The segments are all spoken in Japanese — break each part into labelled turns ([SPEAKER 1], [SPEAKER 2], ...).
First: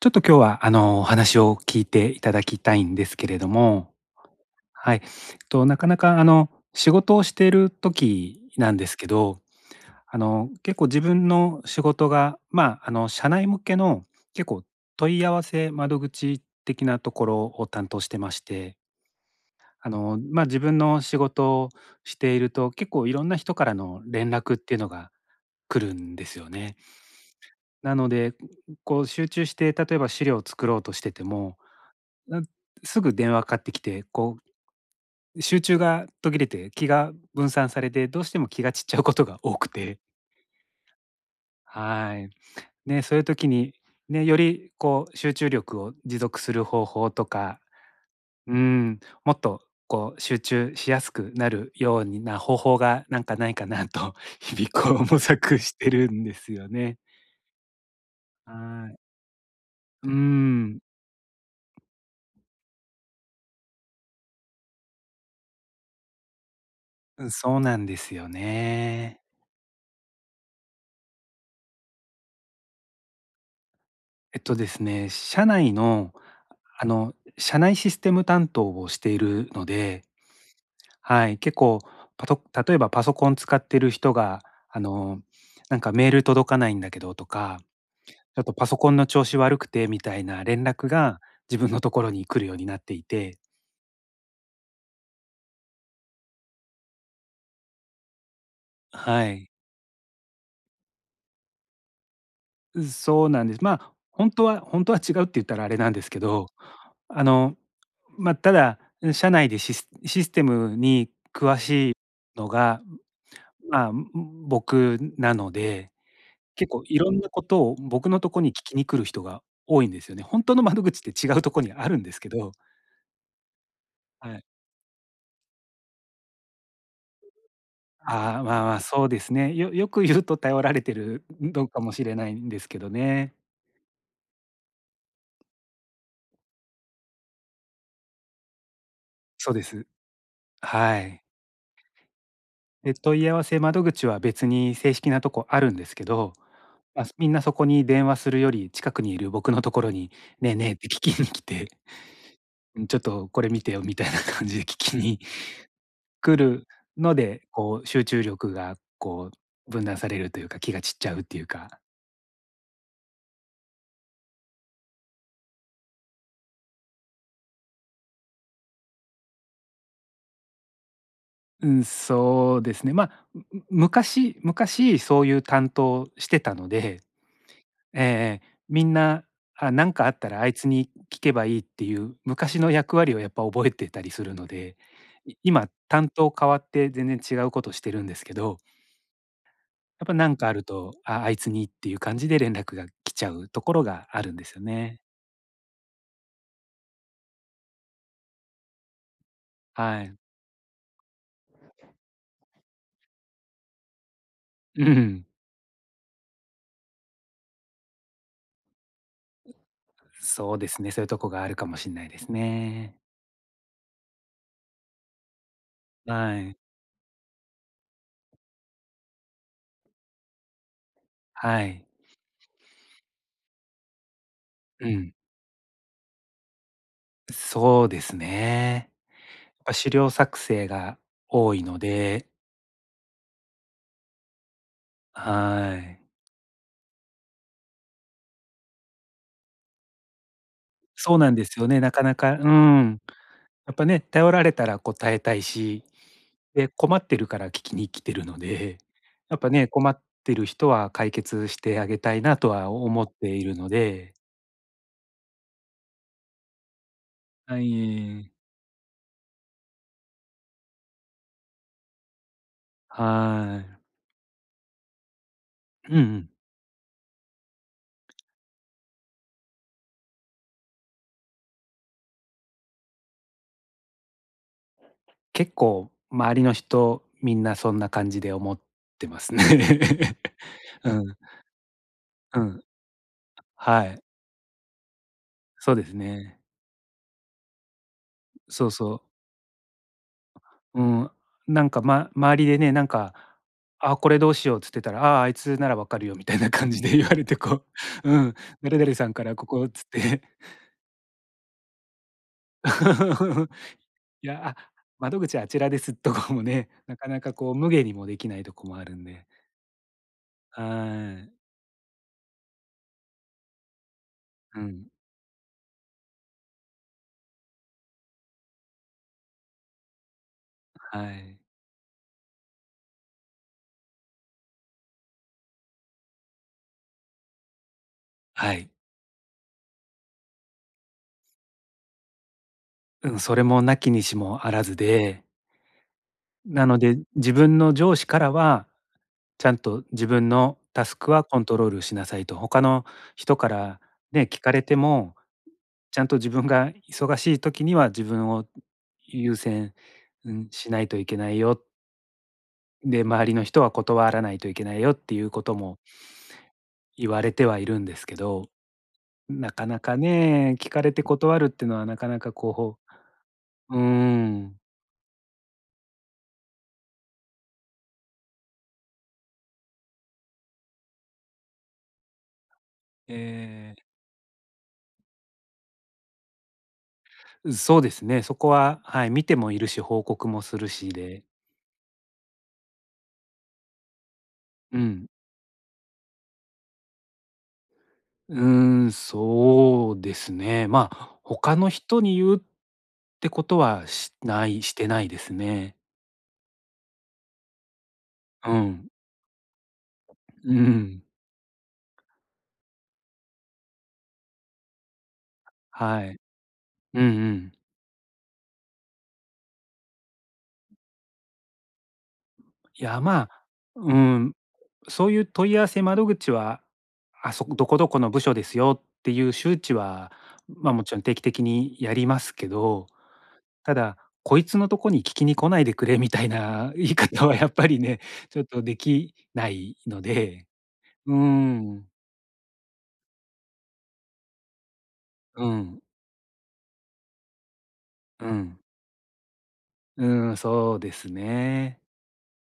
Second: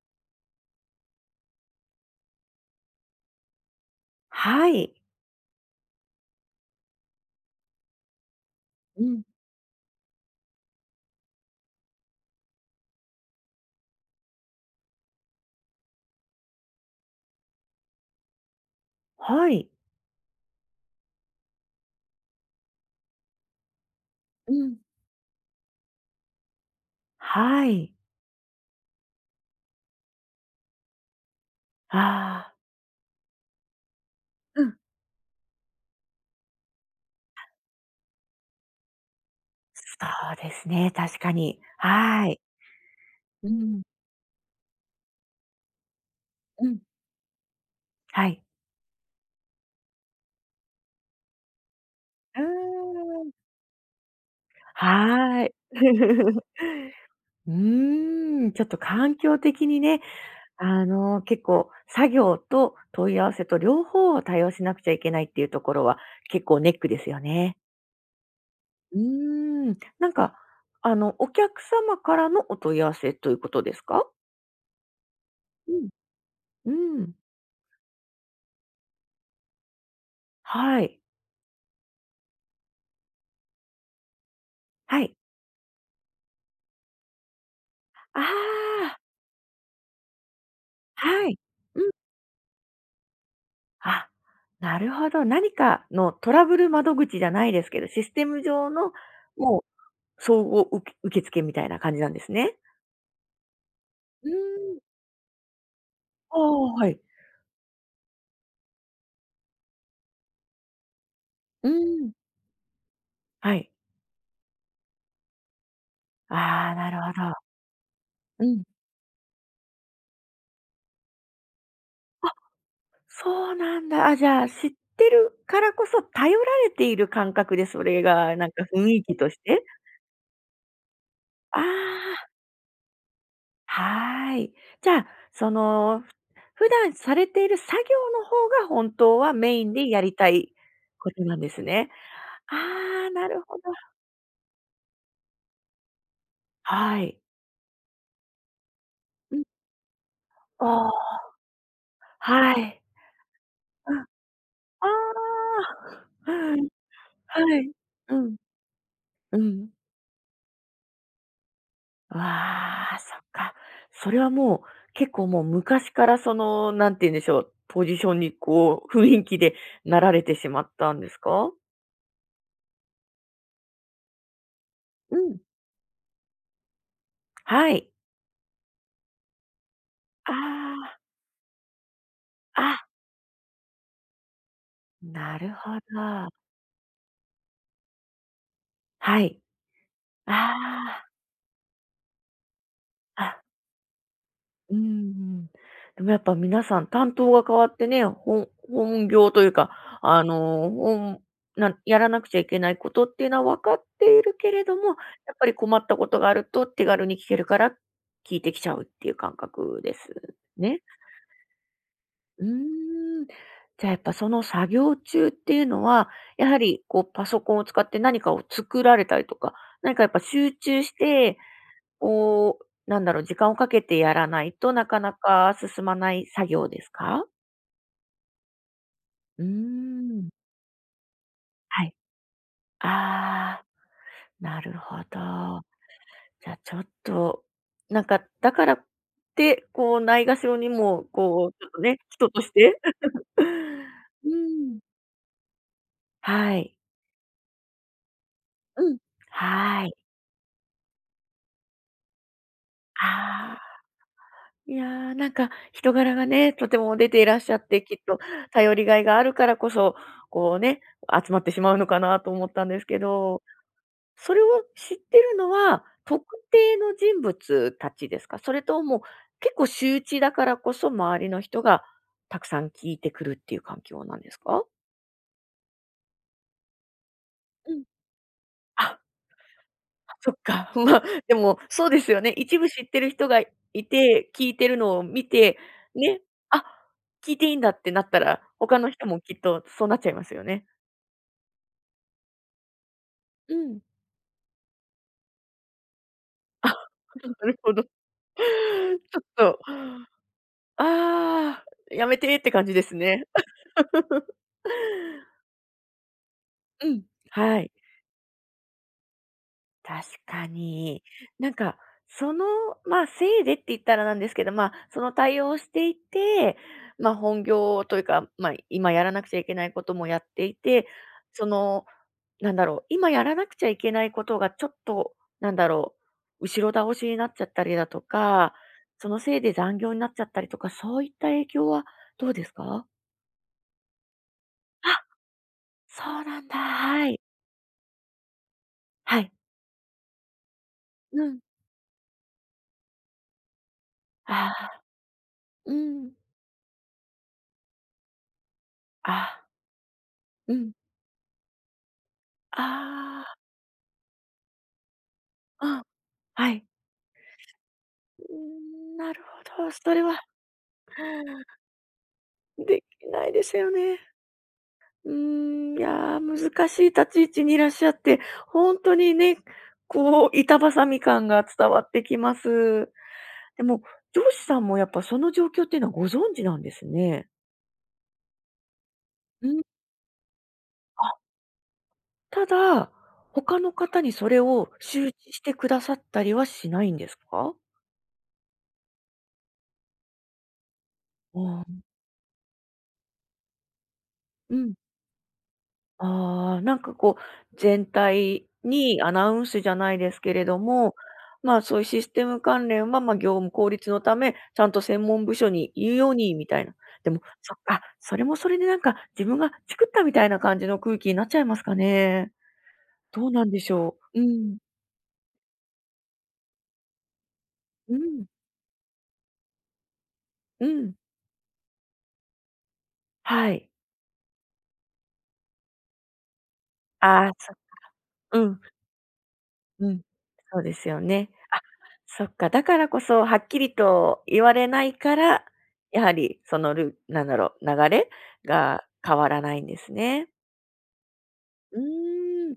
[SPEAKER 1] ちょっと今日は、お話を聞いていただきたいんですけれども、
[SPEAKER 2] はい。
[SPEAKER 1] はい。なかなか、仕事をしている時なんです
[SPEAKER 2] う
[SPEAKER 1] け
[SPEAKER 2] ん。
[SPEAKER 1] ど、結構自分の仕事が、まあ、社内向けの結構問い合わせ窓口的なところを担当してまして、
[SPEAKER 2] はい。
[SPEAKER 1] まあ、自分の仕事をしていると、結構いろんな人からの連
[SPEAKER 2] う
[SPEAKER 1] 絡ってい
[SPEAKER 2] ん。
[SPEAKER 1] うのが来るんですよね。
[SPEAKER 2] はい。
[SPEAKER 1] なので、こう集中して、例えば資料を作ろうとしてても、あ
[SPEAKER 2] ああ、
[SPEAKER 1] すぐ電話かかってきて、こ
[SPEAKER 2] うん。
[SPEAKER 1] う集中が途切れて、気が分散されて、どうしても気が散っちゃうことが多く
[SPEAKER 2] そ
[SPEAKER 1] て、
[SPEAKER 2] うですね、確かに。
[SPEAKER 1] は
[SPEAKER 2] は
[SPEAKER 1] い。
[SPEAKER 2] い。
[SPEAKER 1] ね、そういう
[SPEAKER 2] う
[SPEAKER 1] 時に、
[SPEAKER 2] ん、
[SPEAKER 1] ね、よりこう集中力を持続する
[SPEAKER 2] うん。
[SPEAKER 1] 方法とか、
[SPEAKER 2] はい。
[SPEAKER 1] うん、もっとこう集中しやすくなるよう
[SPEAKER 2] う
[SPEAKER 1] な
[SPEAKER 2] ー
[SPEAKER 1] 方法がなん
[SPEAKER 2] ん。
[SPEAKER 1] かないかなと 日々こう模
[SPEAKER 2] はい。
[SPEAKER 1] 索してるんで すよね。
[SPEAKER 2] うーん、ちょっと
[SPEAKER 1] はい。
[SPEAKER 2] 環境的にね、結構作業と問い合わせと両方を対応しなくちゃいけないっていうところは結構ネックですよ
[SPEAKER 1] うん、
[SPEAKER 2] ね。
[SPEAKER 1] そうなんですよ
[SPEAKER 2] う
[SPEAKER 1] ね。
[SPEAKER 2] ーん、なんか、お客様からのお問い合わせということですか？
[SPEAKER 1] えっとですね、社
[SPEAKER 2] う
[SPEAKER 1] 内
[SPEAKER 2] ん。
[SPEAKER 1] の、
[SPEAKER 2] うん、
[SPEAKER 1] 社内システム担当をしているので、
[SPEAKER 2] はい。
[SPEAKER 1] はい、結構パト例えばパソコン使ってる人が、あ
[SPEAKER 2] はい。
[SPEAKER 1] の、なんかメール届かないんだけどとか、
[SPEAKER 2] あ
[SPEAKER 1] ちょっとパソコン
[SPEAKER 2] あ、
[SPEAKER 1] の調子悪くてみたいな連絡が
[SPEAKER 2] はい。
[SPEAKER 1] 自分
[SPEAKER 2] う
[SPEAKER 1] の
[SPEAKER 2] ん。
[SPEAKER 1] ところに来るようになっていて、
[SPEAKER 2] あ、なるほど。何かのトラブル窓口じゃないですけど、システム上の、
[SPEAKER 1] はい。
[SPEAKER 2] もう総合受付みたいな感じなんですね。
[SPEAKER 1] そうなんです。まあ、
[SPEAKER 2] うー
[SPEAKER 1] 本当は
[SPEAKER 2] ん。
[SPEAKER 1] 本当は違うって言ったらあれなんですけ
[SPEAKER 2] ああ、
[SPEAKER 1] ど、
[SPEAKER 2] はい。
[SPEAKER 1] あの、まあ、ただ、社内でシステムに詳
[SPEAKER 2] うー
[SPEAKER 1] しい
[SPEAKER 2] ん。
[SPEAKER 1] のが
[SPEAKER 2] はい。
[SPEAKER 1] まあ、僕なので、
[SPEAKER 2] あ
[SPEAKER 1] 結
[SPEAKER 2] あ、
[SPEAKER 1] 構
[SPEAKER 2] な
[SPEAKER 1] い
[SPEAKER 2] る
[SPEAKER 1] ろ
[SPEAKER 2] ほ
[SPEAKER 1] んな
[SPEAKER 2] ど。
[SPEAKER 1] ことを僕のとこ
[SPEAKER 2] う
[SPEAKER 1] に聞
[SPEAKER 2] ん。
[SPEAKER 1] きに来る人が多いんですよね。本当の窓口って違うとこにあるんですけど、
[SPEAKER 2] そうなんだ。あ、じ
[SPEAKER 1] は
[SPEAKER 2] ゃ
[SPEAKER 1] い。
[SPEAKER 2] あ、知ってるからこそ頼られている感覚で、それが
[SPEAKER 1] ああ、
[SPEAKER 2] なん
[SPEAKER 1] ま
[SPEAKER 2] か
[SPEAKER 1] あまあ、
[SPEAKER 2] 雰囲
[SPEAKER 1] そう
[SPEAKER 2] 気
[SPEAKER 1] で
[SPEAKER 2] と
[SPEAKER 1] す
[SPEAKER 2] し
[SPEAKER 1] ね。
[SPEAKER 2] て
[SPEAKER 1] よく言うと頼られてる
[SPEAKER 2] あ
[SPEAKER 1] のかもしれ
[SPEAKER 2] あ。
[SPEAKER 1] ないんですけどね。
[SPEAKER 2] はーい。じゃあ、その、ふ普段されている作業の方が本当は
[SPEAKER 1] そう
[SPEAKER 2] メ
[SPEAKER 1] で
[SPEAKER 2] イン
[SPEAKER 1] す。
[SPEAKER 2] でやりたい
[SPEAKER 1] は
[SPEAKER 2] こと
[SPEAKER 1] い。
[SPEAKER 2] なんですね。あ
[SPEAKER 1] で、
[SPEAKER 2] あ、
[SPEAKER 1] 問
[SPEAKER 2] な
[SPEAKER 1] い合
[SPEAKER 2] る
[SPEAKER 1] わ
[SPEAKER 2] ほ
[SPEAKER 1] せ
[SPEAKER 2] ど。
[SPEAKER 1] 窓口は別に正式なとこあるんですけど、
[SPEAKER 2] は
[SPEAKER 1] まあ、
[SPEAKER 2] い。
[SPEAKER 1] みんなそこに電話するより、近くにいる
[SPEAKER 2] うん。
[SPEAKER 1] 僕のところに「ねえ
[SPEAKER 2] あ
[SPEAKER 1] ねえ」って聞き
[SPEAKER 2] あ、
[SPEAKER 1] に来て、
[SPEAKER 2] はい。
[SPEAKER 1] 「うん、ちょっとこれ見てよ」
[SPEAKER 2] う
[SPEAKER 1] み
[SPEAKER 2] ん。あ
[SPEAKER 1] たいな感じで聞きに
[SPEAKER 2] あ、
[SPEAKER 1] く
[SPEAKER 2] は
[SPEAKER 1] る
[SPEAKER 2] い。
[SPEAKER 1] ので、
[SPEAKER 2] はい。
[SPEAKER 1] こう集
[SPEAKER 2] う
[SPEAKER 1] 中
[SPEAKER 2] ん。
[SPEAKER 1] 力がこ
[SPEAKER 2] うん。
[SPEAKER 1] う分断されるというか、気が散っちゃうっていうか。
[SPEAKER 2] わあ、そっか。それはもう、結構もう昔からなんて言うんでしょう、ポジションにこう、雰囲気でなられてしまったんですか？
[SPEAKER 1] うん、そうですね。まあ、昔
[SPEAKER 2] う
[SPEAKER 1] そうい
[SPEAKER 2] ん。
[SPEAKER 1] う担当してたので、
[SPEAKER 2] はい。
[SPEAKER 1] ええええ、みんな、あ、なんかあったらあいつに
[SPEAKER 2] あ
[SPEAKER 1] 聞けばいいっていう昔
[SPEAKER 2] あ、
[SPEAKER 1] の
[SPEAKER 2] あ。
[SPEAKER 1] 役割をやっぱ覚えてたりするので、
[SPEAKER 2] なる
[SPEAKER 1] 今
[SPEAKER 2] ほ
[SPEAKER 1] 担
[SPEAKER 2] ど。
[SPEAKER 1] 当変わって全然違うことしてるんですけど、
[SPEAKER 2] はい。
[SPEAKER 1] やっぱなんかあると、
[SPEAKER 2] あ
[SPEAKER 1] あ、あいつにっていう感じで連絡が来
[SPEAKER 2] あ、
[SPEAKER 1] ちゃ
[SPEAKER 2] あ、
[SPEAKER 1] うところがあるんですよ
[SPEAKER 2] うんう
[SPEAKER 1] ね。
[SPEAKER 2] ん。でもやっぱ皆さん担当が変わってね、本業というか、
[SPEAKER 1] はい。
[SPEAKER 2] あの、本なんやらなくちゃいけないことっていうのは分かっているけれども、
[SPEAKER 1] う
[SPEAKER 2] や
[SPEAKER 1] ん。
[SPEAKER 2] っぱり困ったことがあると手軽に聞けるから、聞いてきちゃうっていう感覚です
[SPEAKER 1] そうで
[SPEAKER 2] ね。
[SPEAKER 1] すね、そういうとこがあるかもしれないです
[SPEAKER 2] うー
[SPEAKER 1] ね。
[SPEAKER 2] ん。じゃあやっぱその作業中っていうのは、
[SPEAKER 1] は
[SPEAKER 2] やは
[SPEAKER 1] い。
[SPEAKER 2] りこうパソコンを使って何かを作られたりとか、何かやっぱ集中して
[SPEAKER 1] はい。
[SPEAKER 2] こう、なんだろう、時間をかけてやらないとな
[SPEAKER 1] う
[SPEAKER 2] か
[SPEAKER 1] ん。
[SPEAKER 2] なか進まない作業ですか？
[SPEAKER 1] そうですね。や
[SPEAKER 2] うー
[SPEAKER 1] っぱ資料
[SPEAKER 2] ん。
[SPEAKER 1] 作成が多いの
[SPEAKER 2] はい。
[SPEAKER 1] で、
[SPEAKER 2] ああ、なるほど。
[SPEAKER 1] はい。
[SPEAKER 2] じゃ、ちょっと、なんか、だからって、こう、ないがしろにも、
[SPEAKER 1] そうなんで
[SPEAKER 2] こう、
[SPEAKER 1] す
[SPEAKER 2] ちょ
[SPEAKER 1] よ
[SPEAKER 2] っ
[SPEAKER 1] ね、
[SPEAKER 2] と
[SPEAKER 1] な
[SPEAKER 2] ね、
[SPEAKER 1] かな
[SPEAKER 2] 人
[SPEAKER 1] か、
[SPEAKER 2] と
[SPEAKER 1] う
[SPEAKER 2] して。
[SPEAKER 1] ん。やっぱね、
[SPEAKER 2] う
[SPEAKER 1] 頼られたら
[SPEAKER 2] ん。
[SPEAKER 1] 答えたいし、
[SPEAKER 2] は
[SPEAKER 1] で、
[SPEAKER 2] い。
[SPEAKER 1] 困ってるから聞きに来てるので、
[SPEAKER 2] うん。
[SPEAKER 1] やっぱね、
[SPEAKER 2] は
[SPEAKER 1] 困
[SPEAKER 2] い。
[SPEAKER 1] ってる人は解決してあげたいなとは思っている
[SPEAKER 2] ああ、
[SPEAKER 1] ので。
[SPEAKER 2] いやー、なんか、人柄がね、とても出ていらっしゃ
[SPEAKER 1] は
[SPEAKER 2] って、きっと
[SPEAKER 1] い、
[SPEAKER 2] 頼りがいがあるからこそ、こうね、集まってしまうのかなと思ったんですけど。
[SPEAKER 1] はい。
[SPEAKER 2] それを知ってるのは、
[SPEAKER 1] うんう
[SPEAKER 2] 特
[SPEAKER 1] ん。
[SPEAKER 2] 定の人物たちですか？それとも、結構周知だからこそ、周りの人がたくさん聞いてくるっていう環境なんですか？
[SPEAKER 1] 結構周りの人、みんなそ
[SPEAKER 2] う
[SPEAKER 1] ん
[SPEAKER 2] ん。
[SPEAKER 1] な感じで思っ
[SPEAKER 2] あ、
[SPEAKER 1] てますね。
[SPEAKER 2] そっか。
[SPEAKER 1] う
[SPEAKER 2] まあ、
[SPEAKER 1] ん、
[SPEAKER 2] でも、そうですよね。
[SPEAKER 1] う
[SPEAKER 2] 一
[SPEAKER 1] ん、
[SPEAKER 2] 部知ってる人がい
[SPEAKER 1] はい、
[SPEAKER 2] て、聞いてるのを見て、
[SPEAKER 1] そうです
[SPEAKER 2] ね、
[SPEAKER 1] ね。
[SPEAKER 2] あ、聞いていいんだってなったら、
[SPEAKER 1] そう
[SPEAKER 2] 他の
[SPEAKER 1] そ
[SPEAKER 2] 人
[SPEAKER 1] う。
[SPEAKER 2] もきっとそうなっちゃいますよね。
[SPEAKER 1] うん、なんか、ま周りでね、なんか、
[SPEAKER 2] うん。
[SPEAKER 1] 「あ、これどうしよう」つってたら、「ああ、あいつならわかるよ」みたいな
[SPEAKER 2] あ、
[SPEAKER 1] 感じで言わ れて、
[SPEAKER 2] なる
[SPEAKER 1] こ
[SPEAKER 2] ほど。
[SPEAKER 1] う、うん、「誰々 さん
[SPEAKER 2] ちょっ
[SPEAKER 1] からこ
[SPEAKER 2] と、
[SPEAKER 1] こ」つって。
[SPEAKER 2] ああ、やめてって感じですね。
[SPEAKER 1] いや、あ、窓 口あちらですとかもね、
[SPEAKER 2] う
[SPEAKER 1] な
[SPEAKER 2] ん。
[SPEAKER 1] かなかこう
[SPEAKER 2] は
[SPEAKER 1] 無
[SPEAKER 2] い、
[SPEAKER 1] 下にもできないとこもあるんで。
[SPEAKER 2] 確かに。
[SPEAKER 1] はい。
[SPEAKER 2] なんか、その、ま、あせいでって言ったらなんですけど、
[SPEAKER 1] う
[SPEAKER 2] ま、あ
[SPEAKER 1] ん、
[SPEAKER 2] その対応をしていて、ま、あ本業というか、ま、あ今やらなくちゃいけないこともやっていて、
[SPEAKER 1] はい。
[SPEAKER 2] その、なんだろう、今やらなくちゃいけないことがちょっと、なんだろう、後ろ倒しになっちゃったりだと
[SPEAKER 1] は
[SPEAKER 2] か、
[SPEAKER 1] い。
[SPEAKER 2] そのせいで残業になっちゃったりとか、そういった影響はどうですか？
[SPEAKER 1] うん、それもなきにしもあらず
[SPEAKER 2] あ、
[SPEAKER 1] で、
[SPEAKER 2] そうなんだ。
[SPEAKER 1] なので、
[SPEAKER 2] はい。
[SPEAKER 1] 自分の上司からは、
[SPEAKER 2] はい。
[SPEAKER 1] ちゃんと自分のタスク
[SPEAKER 2] う
[SPEAKER 1] は
[SPEAKER 2] ん。
[SPEAKER 1] コントロールしなさいと、他の人からね、聞
[SPEAKER 2] あ
[SPEAKER 1] かれて
[SPEAKER 2] あ、
[SPEAKER 1] も、
[SPEAKER 2] う
[SPEAKER 1] ちゃん
[SPEAKER 2] ん。
[SPEAKER 1] と自分が忙しい時には自分を
[SPEAKER 2] あ
[SPEAKER 1] 優
[SPEAKER 2] あ、
[SPEAKER 1] 先、うん、
[SPEAKER 2] う
[SPEAKER 1] し
[SPEAKER 2] ん。
[SPEAKER 1] ないといけないよ。で、周り
[SPEAKER 2] あ
[SPEAKER 1] の人は断らないといけないよっていうこと
[SPEAKER 2] あ、う
[SPEAKER 1] も
[SPEAKER 2] ん、はい。
[SPEAKER 1] 言われてはいるんですけ
[SPEAKER 2] うー
[SPEAKER 1] ど、
[SPEAKER 2] ん、なる
[SPEAKER 1] な
[SPEAKER 2] ほ
[SPEAKER 1] か
[SPEAKER 2] ど、
[SPEAKER 1] な
[SPEAKER 2] そ
[SPEAKER 1] か
[SPEAKER 2] れは
[SPEAKER 1] ね、聞かれて断るっていうのはなかなかこ
[SPEAKER 2] できないですよ
[SPEAKER 1] う、うー
[SPEAKER 2] ね。
[SPEAKER 1] ん、
[SPEAKER 2] うーん、いや、難しい立ち位置にいらっしゃって、ほんとにね、こう、板挟み感が伝わってきます。で
[SPEAKER 1] え
[SPEAKER 2] も、
[SPEAKER 1] え。
[SPEAKER 2] 上司さんもやっぱその状況っていうのはご存知なんですね。
[SPEAKER 1] そうですね。そこは、はい、見て
[SPEAKER 2] う
[SPEAKER 1] もい
[SPEAKER 2] ん、
[SPEAKER 1] るし、報告もするし
[SPEAKER 2] あ。
[SPEAKER 1] で。
[SPEAKER 2] ただ、他の方にそれを
[SPEAKER 1] うん。
[SPEAKER 2] 周知してくださったりはしないんですか？
[SPEAKER 1] うーん、そうですね。まあ、他
[SPEAKER 2] あ
[SPEAKER 1] の
[SPEAKER 2] あ。
[SPEAKER 1] 人に言うってことは
[SPEAKER 2] う
[SPEAKER 1] し
[SPEAKER 2] ん。
[SPEAKER 1] てないですね。
[SPEAKER 2] ああ、なんかこう、全体
[SPEAKER 1] うん。
[SPEAKER 2] にアナウンスじゃないですけれ
[SPEAKER 1] う
[SPEAKER 2] ども、
[SPEAKER 1] ん。
[SPEAKER 2] まあ、そういうシステム関連は、まあ、業務効率のため、ちゃんと専門部署に言う
[SPEAKER 1] は
[SPEAKER 2] よう
[SPEAKER 1] い。
[SPEAKER 2] にみたいな。
[SPEAKER 1] うん
[SPEAKER 2] でも、
[SPEAKER 1] うん。
[SPEAKER 2] そっか、それもそれでなんか自分が作ったみたいな感じの空気になっちゃいますかね。
[SPEAKER 1] いや、ま
[SPEAKER 2] どう
[SPEAKER 1] あ、
[SPEAKER 2] なんでし
[SPEAKER 1] う
[SPEAKER 2] ょう。う
[SPEAKER 1] ん、
[SPEAKER 2] ん。
[SPEAKER 1] そういう問い合わせ窓口は、あそこどこど
[SPEAKER 2] う
[SPEAKER 1] この部
[SPEAKER 2] ん。
[SPEAKER 1] 署ですよっていう周知は、
[SPEAKER 2] う
[SPEAKER 1] まあ、もち
[SPEAKER 2] ん。
[SPEAKER 1] ろん定期的にやりますけど
[SPEAKER 2] はい。
[SPEAKER 1] ただ、こいつのとこに聞きに来ないでくれみたいな 言い
[SPEAKER 2] あ
[SPEAKER 1] 方
[SPEAKER 2] あ、
[SPEAKER 1] はやっ
[SPEAKER 2] そ
[SPEAKER 1] ぱりね、ちょ
[SPEAKER 2] う
[SPEAKER 1] っ
[SPEAKER 2] ん。
[SPEAKER 1] とできない
[SPEAKER 2] うん、
[SPEAKER 1] ので、
[SPEAKER 2] そうですよ
[SPEAKER 1] うー
[SPEAKER 2] ね。あ、
[SPEAKER 1] ん、
[SPEAKER 2] そっか、だからこそはっきりと言われないから、
[SPEAKER 1] うん、
[SPEAKER 2] やはりそのなんだろう、流れ
[SPEAKER 1] うん、
[SPEAKER 2] が変わらないんですね。
[SPEAKER 1] うーん、そうです
[SPEAKER 2] う
[SPEAKER 1] ね。
[SPEAKER 2] ーん。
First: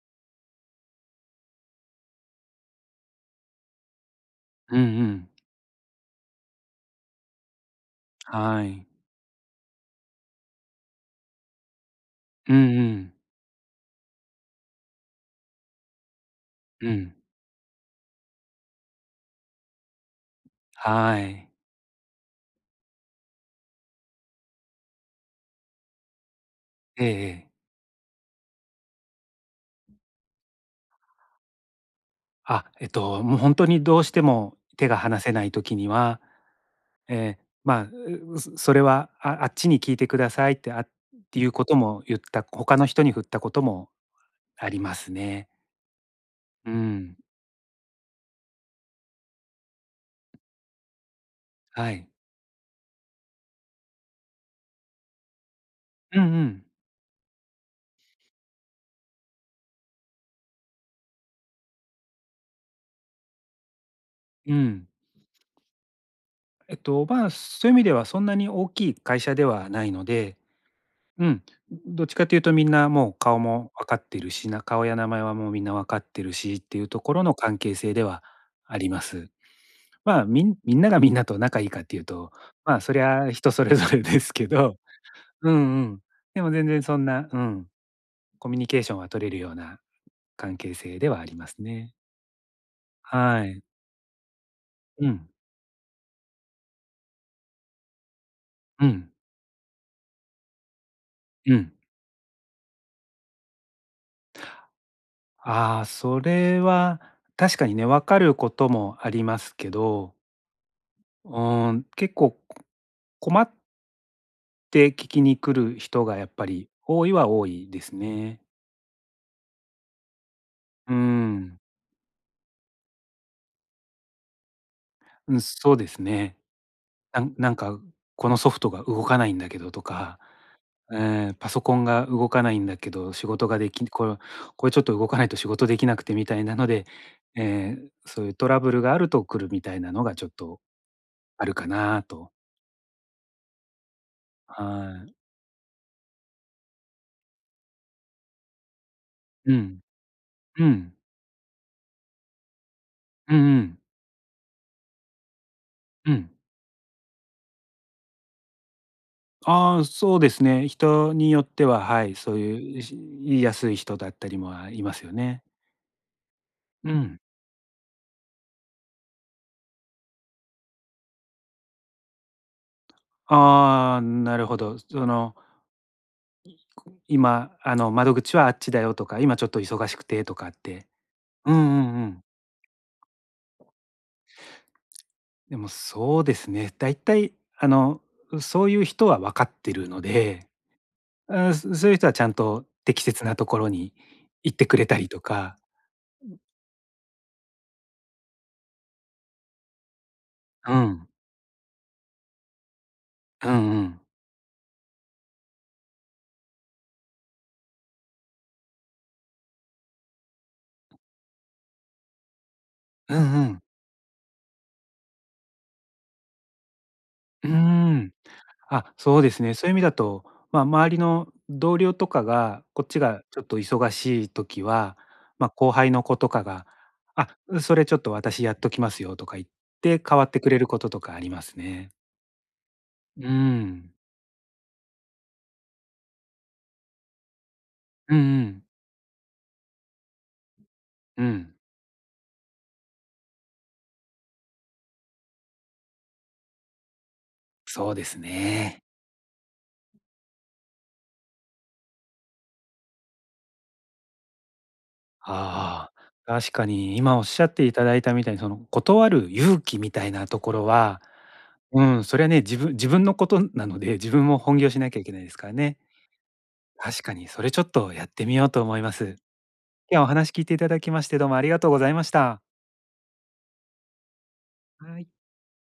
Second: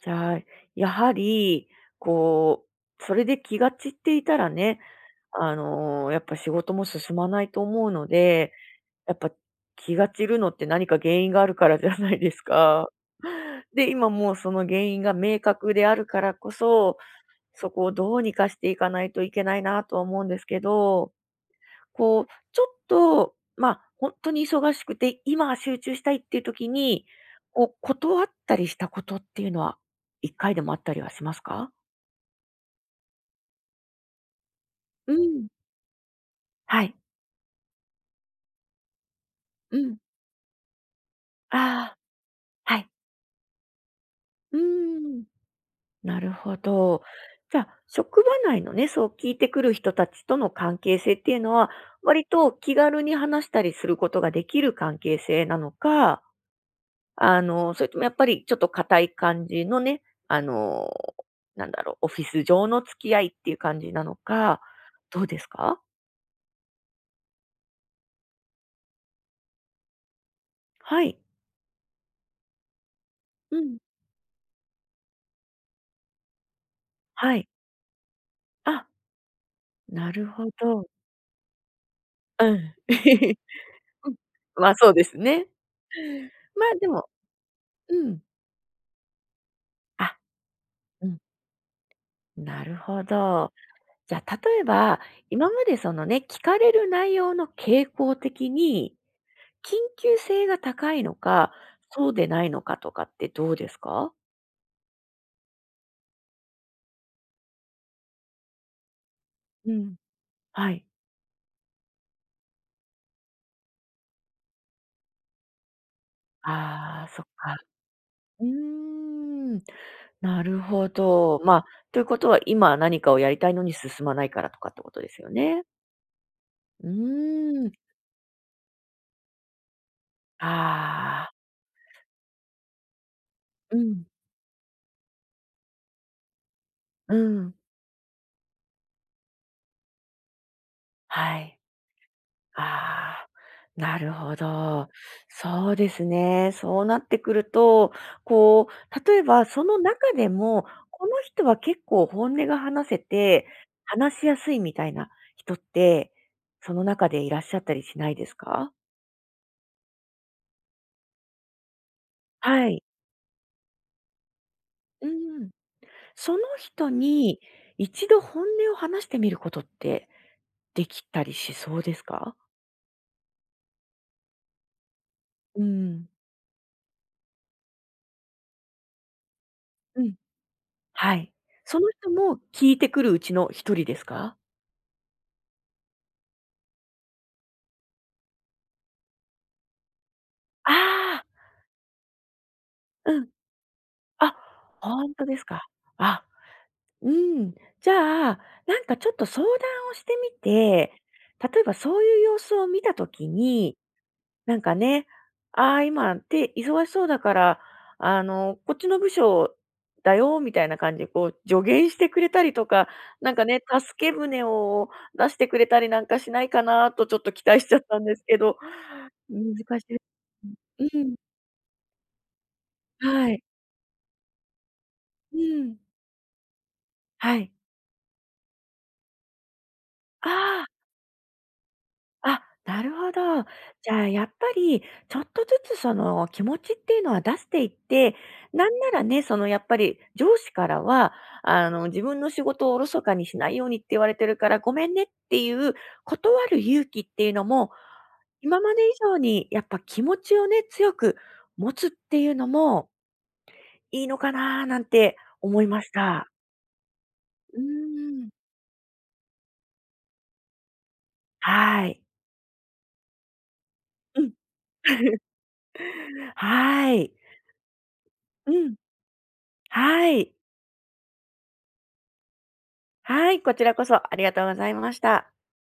[SPEAKER 2] じゃあ、やはり、こう、それで気が散っていたら
[SPEAKER 1] うん
[SPEAKER 2] ね、
[SPEAKER 1] うん、
[SPEAKER 2] やっぱ仕事も進まないと思うので、
[SPEAKER 1] はい。
[SPEAKER 2] やっぱ気が散るのって何か原因があるからじゃないです
[SPEAKER 1] うんう
[SPEAKER 2] か。
[SPEAKER 1] ん、
[SPEAKER 2] で、今もうその原因が明確であるからこ
[SPEAKER 1] う
[SPEAKER 2] そ
[SPEAKER 1] ん、
[SPEAKER 2] そこをどうにかしていかないといけないなとは思うんですけど、
[SPEAKER 1] はい。
[SPEAKER 2] こう、ちょっと、まあ、本当に忙しくて、今は集中したいっていう時に、
[SPEAKER 1] ええええ。
[SPEAKER 2] こう、断ったりしたことっていうのは、1回でもあったりはしますか？
[SPEAKER 1] あ、もうほんとにどうしても手が
[SPEAKER 2] う
[SPEAKER 1] 離せな
[SPEAKER 2] ん。
[SPEAKER 1] い時には、
[SPEAKER 2] はい。
[SPEAKER 1] ええ、まあ、それは、あ、あっち
[SPEAKER 2] う
[SPEAKER 1] に聞い
[SPEAKER 2] ん。
[SPEAKER 1] てくださいって、あっていう
[SPEAKER 2] あ
[SPEAKER 1] こと
[SPEAKER 2] あ、
[SPEAKER 1] も言った他
[SPEAKER 2] は
[SPEAKER 1] の
[SPEAKER 2] い。
[SPEAKER 1] 人に振ったことも
[SPEAKER 2] うー
[SPEAKER 1] あります
[SPEAKER 2] ん。
[SPEAKER 1] ね。
[SPEAKER 2] なるほ
[SPEAKER 1] う
[SPEAKER 2] ど。
[SPEAKER 1] ん。
[SPEAKER 2] じゃあ、職場内のね、そう聞いてくる人たちとの関係性っていうのは、
[SPEAKER 1] はい。
[SPEAKER 2] 割と気軽に話したりすることができる関係性なの
[SPEAKER 1] う
[SPEAKER 2] か
[SPEAKER 1] んうん。
[SPEAKER 2] それともやっぱりちょっと固い感じのね、あの、なんだろう、オフィス上の付き合いっていう感じなの
[SPEAKER 1] う
[SPEAKER 2] か、
[SPEAKER 1] ん。
[SPEAKER 2] どうですか？
[SPEAKER 1] まあ、そういう意味ではそんなに大きい会社ではないので、
[SPEAKER 2] はい。
[SPEAKER 1] うん、どっちかというとみんなもう顔
[SPEAKER 2] う
[SPEAKER 1] も
[SPEAKER 2] ん。
[SPEAKER 1] 分かってるし、顔や名前はもうみんな分かってるしっていうところの
[SPEAKER 2] はい。
[SPEAKER 1] 関係性ではあ
[SPEAKER 2] あ、
[SPEAKER 1] ります。
[SPEAKER 2] な
[SPEAKER 1] まあ、
[SPEAKER 2] るほ
[SPEAKER 1] みん
[SPEAKER 2] ど。
[SPEAKER 1] ながみんなと仲いいかっていうと、
[SPEAKER 2] うん。
[SPEAKER 1] まあ、そりゃ 人それぞれ
[SPEAKER 2] うん。
[SPEAKER 1] ですけ
[SPEAKER 2] ま、
[SPEAKER 1] ど、
[SPEAKER 2] そうです ね。
[SPEAKER 1] うんうん。でも
[SPEAKER 2] ま、
[SPEAKER 1] 全
[SPEAKER 2] あ
[SPEAKER 1] 然
[SPEAKER 2] で
[SPEAKER 1] そん
[SPEAKER 2] も
[SPEAKER 1] な、うん、
[SPEAKER 2] うん。
[SPEAKER 1] コミュニケーションは取れるような
[SPEAKER 2] あ、
[SPEAKER 1] 関係性
[SPEAKER 2] う
[SPEAKER 1] で
[SPEAKER 2] ん、
[SPEAKER 1] はありますね。
[SPEAKER 2] なるほ
[SPEAKER 1] は
[SPEAKER 2] ど。
[SPEAKER 1] い。
[SPEAKER 2] じゃあ、例えば、
[SPEAKER 1] うん。
[SPEAKER 2] 今までそのね、聞かれる内容の傾向的
[SPEAKER 1] う
[SPEAKER 2] に、
[SPEAKER 1] ん。
[SPEAKER 2] 緊急性が高いのか、
[SPEAKER 1] うん。
[SPEAKER 2] そうでないのかとかってどうですか？
[SPEAKER 1] ああ、それは確かにね、分かることもありますけ
[SPEAKER 2] うん。
[SPEAKER 1] ど、
[SPEAKER 2] はい。
[SPEAKER 1] うーん、結構困って聞きに来る人がやっぱり
[SPEAKER 2] あ
[SPEAKER 1] 多
[SPEAKER 2] あ、
[SPEAKER 1] い
[SPEAKER 2] そっ
[SPEAKER 1] は多
[SPEAKER 2] か。
[SPEAKER 1] いですね。
[SPEAKER 2] うーん、なるほ
[SPEAKER 1] うー
[SPEAKER 2] ど。ま
[SPEAKER 1] ん、
[SPEAKER 2] あ、ということは今何かをやりたいのに進まないからとかってことですよ
[SPEAKER 1] うん、
[SPEAKER 2] ね。
[SPEAKER 1] そうですね。
[SPEAKER 2] う
[SPEAKER 1] なんなん
[SPEAKER 2] ーん。
[SPEAKER 1] かこのソフトが動かないんだけどとか、
[SPEAKER 2] ああ。
[SPEAKER 1] ええ、パソコンが動かないんだけど、仕事がで
[SPEAKER 2] う
[SPEAKER 1] き
[SPEAKER 2] ん。
[SPEAKER 1] これちょっと動かないと仕事できなくてみたいなので、
[SPEAKER 2] うん。うん。
[SPEAKER 1] ええ、そういうトラブルがあると来るみたいなのがちょっと
[SPEAKER 2] は
[SPEAKER 1] ある
[SPEAKER 2] い。
[SPEAKER 1] かなと。
[SPEAKER 2] ああ、なるほど。
[SPEAKER 1] はい。
[SPEAKER 2] そうですね。そうなってくると、こう、例えば
[SPEAKER 1] う
[SPEAKER 2] その
[SPEAKER 1] ん。
[SPEAKER 2] 中で
[SPEAKER 1] う
[SPEAKER 2] も、
[SPEAKER 1] ん。
[SPEAKER 2] この人は結構本音が話せ
[SPEAKER 1] うん
[SPEAKER 2] て、
[SPEAKER 1] うん。
[SPEAKER 2] 話しやすいみたいな人って、
[SPEAKER 1] うん。
[SPEAKER 2] その中でいらっしゃったりしないですか？
[SPEAKER 1] ああ、そうですね。人によっては、はい、そう
[SPEAKER 2] は
[SPEAKER 1] いう、
[SPEAKER 2] い。
[SPEAKER 1] 言いやすい人だったりも、あ、います
[SPEAKER 2] う
[SPEAKER 1] よね。
[SPEAKER 2] ん。その人
[SPEAKER 1] うん。
[SPEAKER 2] に一度本音を話してみることってできたりしそうですか？
[SPEAKER 1] ああ、なるほど。その、
[SPEAKER 2] うん。
[SPEAKER 1] 今、窓口はあっちだよとか、今ちょっと忙し
[SPEAKER 2] う
[SPEAKER 1] く
[SPEAKER 2] ん。
[SPEAKER 1] てとかって。
[SPEAKER 2] はい。
[SPEAKER 1] うんう
[SPEAKER 2] その
[SPEAKER 1] んう
[SPEAKER 2] 人
[SPEAKER 1] ん。
[SPEAKER 2] も聞いてくるうちの一人ですか？
[SPEAKER 1] でもそうですね。だいたい、あの、そういう人は分かってるので、
[SPEAKER 2] ああ。
[SPEAKER 1] そういう人はちゃんと適
[SPEAKER 2] う
[SPEAKER 1] 切
[SPEAKER 2] ん。
[SPEAKER 1] なところに
[SPEAKER 2] あ、
[SPEAKER 1] 行ってくれた
[SPEAKER 2] ほ
[SPEAKER 1] り
[SPEAKER 2] ん
[SPEAKER 1] と
[SPEAKER 2] とです
[SPEAKER 1] か。
[SPEAKER 2] か。あ、うん。じゃあ、なんかちょっと相談をしてみ
[SPEAKER 1] う
[SPEAKER 2] て、
[SPEAKER 1] ん。
[SPEAKER 2] 例えばそういう様子を見た時
[SPEAKER 1] うん
[SPEAKER 2] に、
[SPEAKER 1] うん。
[SPEAKER 2] なんかね、ああ、今手忙しそうだから、こっちの部署だよみたいな感じでこう助言してくれたりとか、
[SPEAKER 1] うん
[SPEAKER 2] なんか
[SPEAKER 1] うん。
[SPEAKER 2] ね、助け舟を出してくれたりなんかしないかなとちょっと期
[SPEAKER 1] うー
[SPEAKER 2] 待しちゃったん
[SPEAKER 1] ん。
[SPEAKER 2] ですけど、
[SPEAKER 1] あ、そうです
[SPEAKER 2] 難
[SPEAKER 1] ね。そういう意味
[SPEAKER 2] し
[SPEAKER 1] だ
[SPEAKER 2] い。
[SPEAKER 1] と、まあ、周り
[SPEAKER 2] うん。
[SPEAKER 1] の同僚とかが、こっちが
[SPEAKER 2] は
[SPEAKER 1] ちょ
[SPEAKER 2] い。
[SPEAKER 1] っと忙しい時は、
[SPEAKER 2] う
[SPEAKER 1] まあ、後
[SPEAKER 2] ん。
[SPEAKER 1] 輩の子とかが、あ、
[SPEAKER 2] はい。
[SPEAKER 1] それちょっと私やっときますよとか言って、代わ
[SPEAKER 2] あ
[SPEAKER 1] ってくれるこ
[SPEAKER 2] あ。
[SPEAKER 1] ととかありますね。
[SPEAKER 2] あ、なるほ
[SPEAKER 1] う
[SPEAKER 2] ど。じ
[SPEAKER 1] ん。
[SPEAKER 2] ゃあ、やっぱりちょっとずつその気持ちっていうのは出していって、
[SPEAKER 1] うんうん。
[SPEAKER 2] なんならね、そのやっぱり上司からは、
[SPEAKER 1] うん。
[SPEAKER 2] 自分の仕事をおろそかにしないようにって言われてるから、ごめんねっていう断る勇気っていうのも、
[SPEAKER 1] そうです
[SPEAKER 2] 今まで
[SPEAKER 1] ね。
[SPEAKER 2] 以上にやっぱ気持ちをね、強く持つっていうのもいいのかななんて思いま
[SPEAKER 1] あ
[SPEAKER 2] し
[SPEAKER 1] あ、
[SPEAKER 2] た。
[SPEAKER 1] 確かに今おっしゃっ
[SPEAKER 2] う
[SPEAKER 1] ていただいた
[SPEAKER 2] ー
[SPEAKER 1] み
[SPEAKER 2] ん。
[SPEAKER 1] たいに、その断る勇気みたいなところは、う
[SPEAKER 2] はい。
[SPEAKER 1] ん、それはね、自分のことなので、自
[SPEAKER 2] う
[SPEAKER 1] 分
[SPEAKER 2] ん。
[SPEAKER 1] も本業しなきゃいけな いですからね。
[SPEAKER 2] は
[SPEAKER 1] 確
[SPEAKER 2] い。
[SPEAKER 1] かに、それちょっとやってみよう
[SPEAKER 2] う
[SPEAKER 1] と
[SPEAKER 2] ん。
[SPEAKER 1] 思います。今日はお
[SPEAKER 2] は
[SPEAKER 1] 話
[SPEAKER 2] い。
[SPEAKER 1] 聞いていただきまして、どうもありがとうございました。
[SPEAKER 2] はい、こちらこそありがとうございま
[SPEAKER 1] は
[SPEAKER 2] し
[SPEAKER 1] い。
[SPEAKER 2] た。